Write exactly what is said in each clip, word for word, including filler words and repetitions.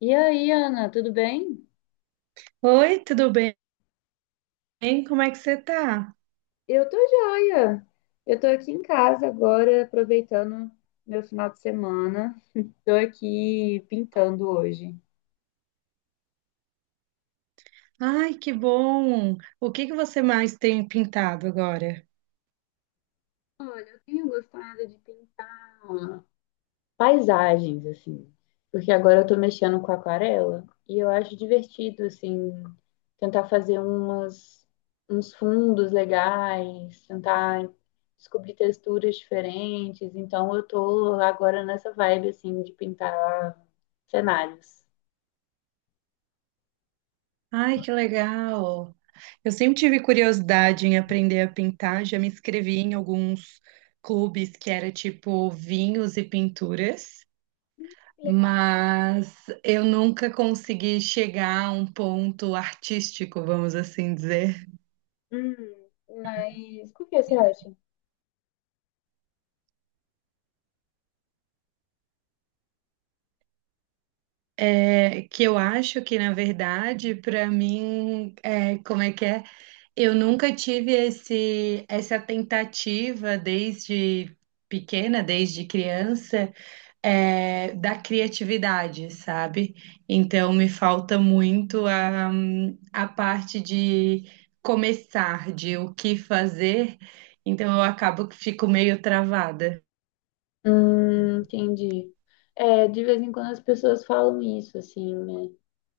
E aí, Ana, tudo bem? Oi, tudo bem? Como é que você tá? Eu tô joia. Eu tô aqui em casa agora, aproveitando meu final de semana. Tô aqui pintando hoje. Ai, que bom! O que que você mais tem pintado agora? Olha, eu tenho gostado de pintar paisagens, assim. Porque agora eu tô mexendo com aquarela e eu acho divertido, assim, tentar fazer umas, uns fundos legais, tentar descobrir texturas diferentes. Então eu tô agora nessa vibe, assim, de pintar cenários. Ai, que legal! Eu sempre tive curiosidade em aprender a pintar, já me inscrevi em alguns clubes que era tipo vinhos e pinturas, Que legal. mas eu nunca consegui chegar a um ponto artístico, vamos assim dizer. Hum, mas por que você acha? é, que eu acho que, na verdade, para mim, é, como é que é? Eu nunca tive esse, essa tentativa desde pequena, desde criança, é, da criatividade, sabe? Então, me falta muito a, a parte de começar, de o que fazer. Então, eu acabo que fico meio travada. Hum, entendi. É, de vez em quando as pessoas falam isso, assim, né?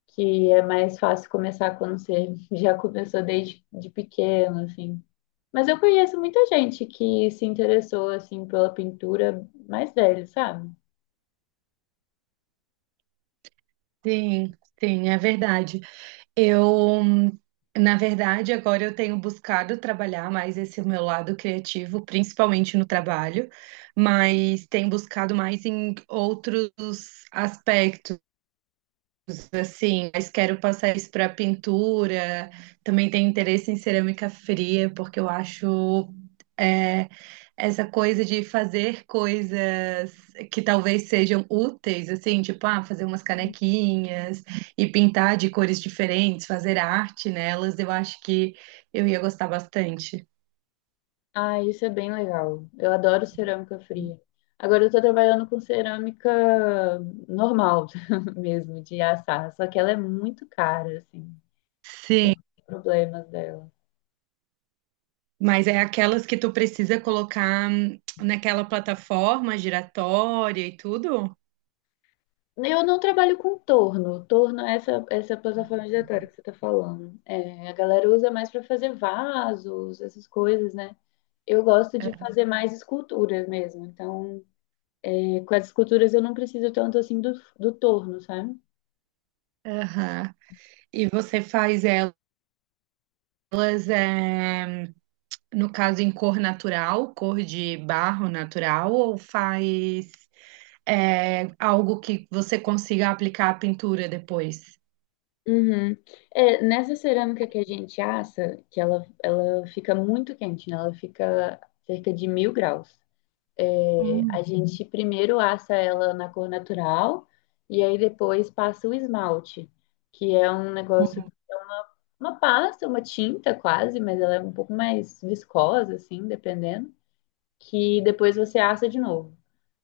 Que é mais fácil começar quando você já começou desde de pequeno, assim. Mas eu conheço muita gente que se interessou, assim, pela pintura mais velha, sabe? Sim, sim, é verdade. Eu, na verdade, agora eu tenho buscado trabalhar mais esse meu lado criativo, principalmente no trabalho, mas tenho buscado mais em outros aspectos assim, mas quero passar isso para pintura. Também tenho interesse em cerâmica fria, porque eu acho é, essa coisa de fazer coisas que talvez sejam úteis, assim, tipo, ah, fazer umas canequinhas e pintar de cores diferentes, fazer arte nelas, eu acho que eu ia gostar bastante. Ah, isso é bem legal. Eu adoro cerâmica fria. Agora eu tô trabalhando com cerâmica normal mesmo, de assar, só que ela é muito cara, assim. Sim, Então, tem problemas dela. mas é aquelas que tu precisa colocar hum, naquela plataforma giratória e tudo? Eu não trabalho com torno. Torno é essa, essa plataforma giratória que você está falando. É, a galera usa mais para fazer vasos, essas coisas, né? Eu gosto de fazer mais esculturas mesmo. Então, é, com as esculturas eu não preciso tanto assim do, do torno, sabe? Aham. E você faz elas, é, no caso, em cor natural, cor de barro natural, ou faz é, algo que você consiga aplicar a pintura depois? Uhum. É, nessa cerâmica que a gente assa, que ela, ela fica muito quente, né? Ela fica cerca de mil graus. É, Hum. a gente primeiro assa ela na cor natural e aí depois passa o esmalte, que é um negócio, uma pasta, uma tinta quase, mas ela é um pouco mais viscosa, assim, dependendo, que depois você assa de novo.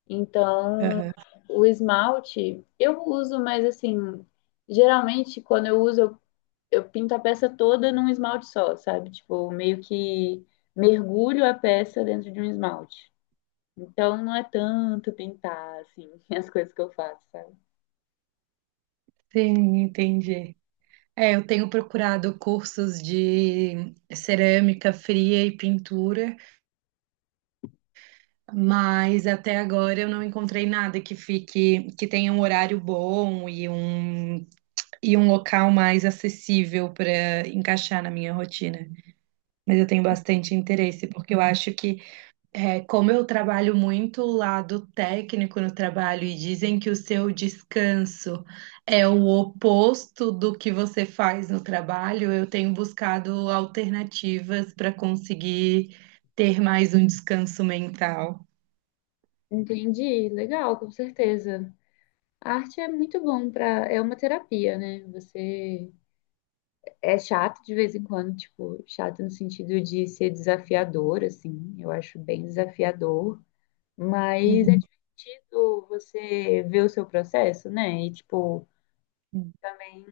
Então, Aham. o esmalte eu uso, mas assim, geralmente quando eu uso, eu, eu pinto a peça toda num esmalte só, sabe? Tipo, meio que mergulho a peça dentro de um esmalte. Então não é tanto pintar, assim, as coisas que eu faço, sabe? Sim, entendi. É, eu tenho procurado cursos de cerâmica fria e pintura, mas até agora eu não encontrei nada que fique, que tenha um horário bom e um, e um local mais acessível para encaixar na minha rotina. Mas eu tenho bastante interesse, porque eu acho que, é, como eu trabalho muito o lado técnico no trabalho, e dizem que o seu descanso é o oposto do que você faz no trabalho, eu tenho buscado alternativas para conseguir ter mais um descanso mental. Entendi, legal, com certeza. A arte é muito bom para, é uma terapia, né? Você é chato de vez em quando, tipo, chato no sentido de ser desafiador, assim. Eu acho bem desafiador, mas Uhum. é divertido você ver o seu processo, né? E tipo, também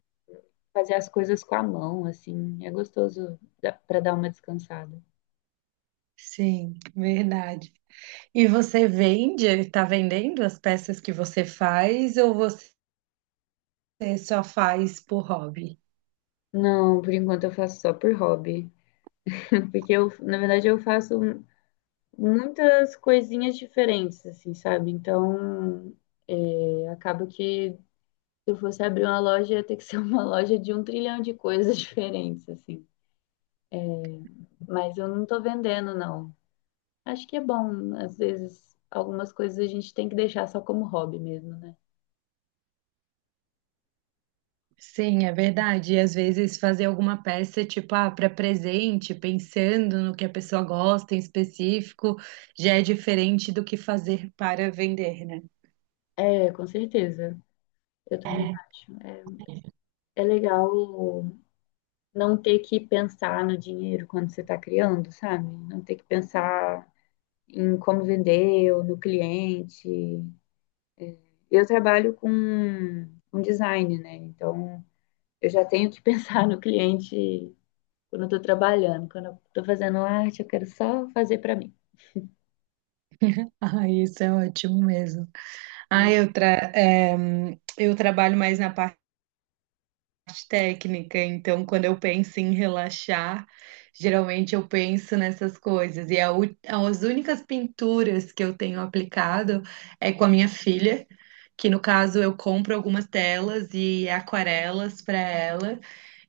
fazer as coisas com a mão, assim. É gostoso para dar uma descansada. Sim, verdade. E você vende, está vendendo as peças que você faz, ou você só faz por hobby? Não, por enquanto eu faço só por hobby. Porque eu, na verdade, eu faço muitas coisinhas diferentes, assim, sabe? Então, é, acaba que se eu fosse abrir uma loja, ia ter que ser uma loja de um trilhão de coisas diferentes, assim. Mas eu não tô vendendo, não. Acho que é bom, às vezes, algumas coisas a gente tem que deixar só como hobby mesmo, né? Sim, é verdade. E às vezes fazer alguma peça, tipo, ah, para presente, pensando no que a pessoa gosta em específico, já é diferente do que fazer para vender, né? É, com certeza. Eu também acho. É, é legal não ter que pensar no dinheiro quando você tá criando, sabe? Não ter que pensar em como vender ou no cliente. Eu trabalho com, com design, né? Então eu já tenho que pensar no cliente quando eu tô trabalhando, quando eu tô fazendo arte, eu quero só fazer para mim. Ah, isso é ótimo mesmo. Ah, eu, tra eh, eu trabalho mais na parte parte técnica, então quando eu penso em relaxar, geralmente eu penso nessas coisas. E a u- as únicas pinturas que eu tenho aplicado é com a minha filha, que no caso eu compro algumas telas e aquarelas para ela.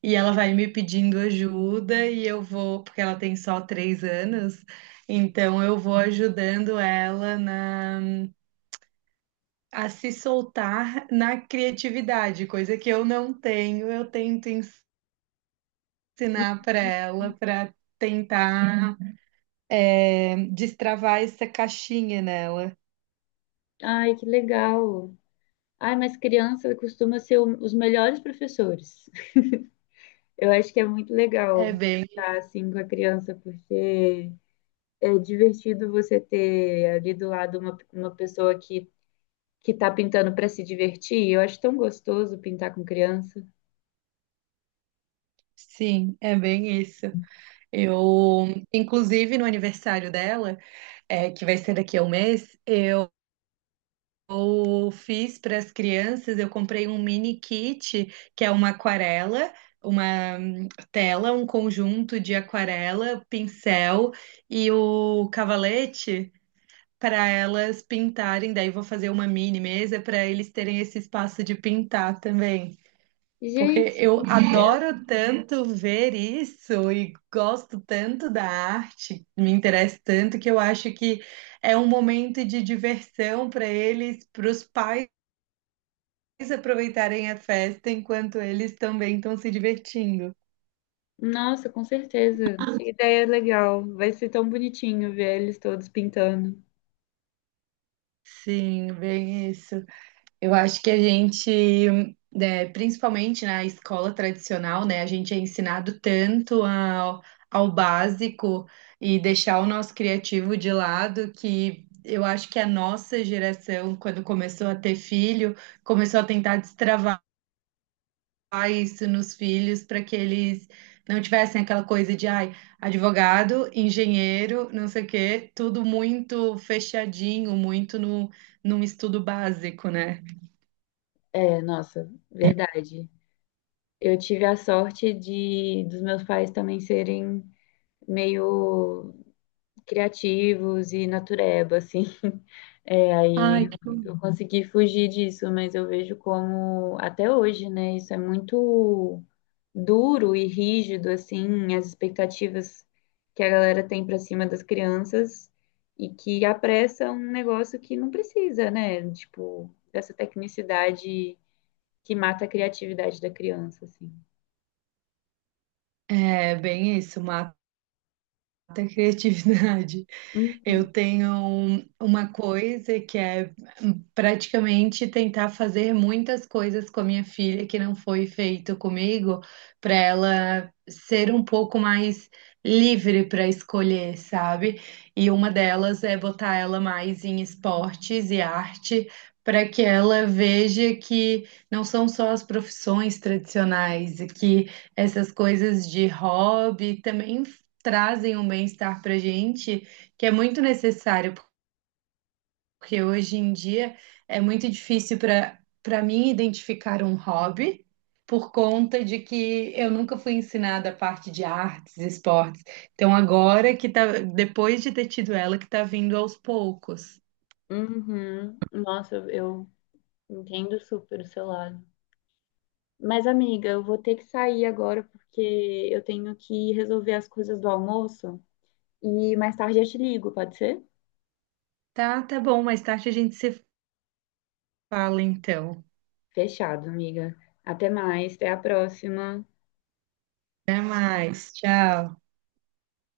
E ela vai me pedindo ajuda e eu vou, porque ela tem só três anos, então eu vou ajudando ela na, a se soltar na criatividade, coisa que eu não tenho, eu tento ensinar para ela, para tentar é, destravar essa caixinha nela. Ai, que legal. Ai, mas criança costuma ser o- os melhores professores. Eu acho que é muito É legal bem, estar assim com a criança, porque é divertido você ter ali do lado uma, uma pessoa que que tá pintando para se divertir. Eu acho tão gostoso pintar com criança. sim, é bem isso. Eu, inclusive, no aniversário dela, é, que vai ser daqui a um mês, eu fiz para as crianças, eu comprei um mini kit, que é uma aquarela, uma hum, tela, um conjunto de aquarela, pincel e o cavalete. Para elas pintarem. Daí vou fazer uma mini mesa para eles terem esse espaço de pintar também. Porque Gente, eu que ideia. adoro tanto ver isso e gosto tanto da arte, me interessa tanto que eu acho que é um momento de diversão para eles, para os pais aproveitarem a festa enquanto eles também estão se divertindo. Nossa, com certeza. Que ideia legal. Vai ser tão bonitinho ver eles todos pintando. Sim, bem isso. Eu acho que a gente, né, principalmente na escola tradicional, né, a gente é ensinado tanto ao, ao básico e deixar o nosso criativo de lado que eu acho que a nossa geração, quando começou a ter filho, começou a tentar destravar isso nos filhos para que eles não tivessem aquela coisa de, ai, advogado, engenheiro, não sei o quê, tudo muito fechadinho, muito no, num estudo básico, né? É, nossa, verdade. Eu tive a sorte de dos meus pais também serem meio criativos e natureba, assim. É, Ai, aí eu consegui fugir disso, mas eu vejo como até hoje, né? Isso é muito duro e rígido, assim, as expectativas que a galera tem para cima das crianças e que apressa um negócio que não precisa, né? Tipo, dessa tecnicidade que mata a criatividade da criança, assim. é bem isso, uma da criatividade. Uhum. Eu tenho um- uma coisa que é hum, praticamente tentar fazer muitas coisas com a minha filha que não foi feito comigo, para ela ser um pouco mais livre para escolher, sabe? E uma delas é botar ela mais em esportes e arte. Para que ela veja que não são só as profissões tradicionais, e que essas coisas de hobby também trazem um bem-estar para a gente que é muito necessário, porque hoje em dia é muito difícil para para mim identificar um hobby por conta de que eu nunca fui ensinada a parte de artes, esportes. Então agora que tá, depois de ter tido ela, que tá vindo aos poucos. Uhum. Nossa, eu eu entendo super o seu lado. Mas, amiga, eu vou ter que sair agora porque eu tenho que resolver as coisas do almoço e mais tarde eu te ligo, pode ser? Tá, tá bom, mais tarde a gente se fala então. Fechado, amiga. Até mais, até a próxima. Até mais, tchau.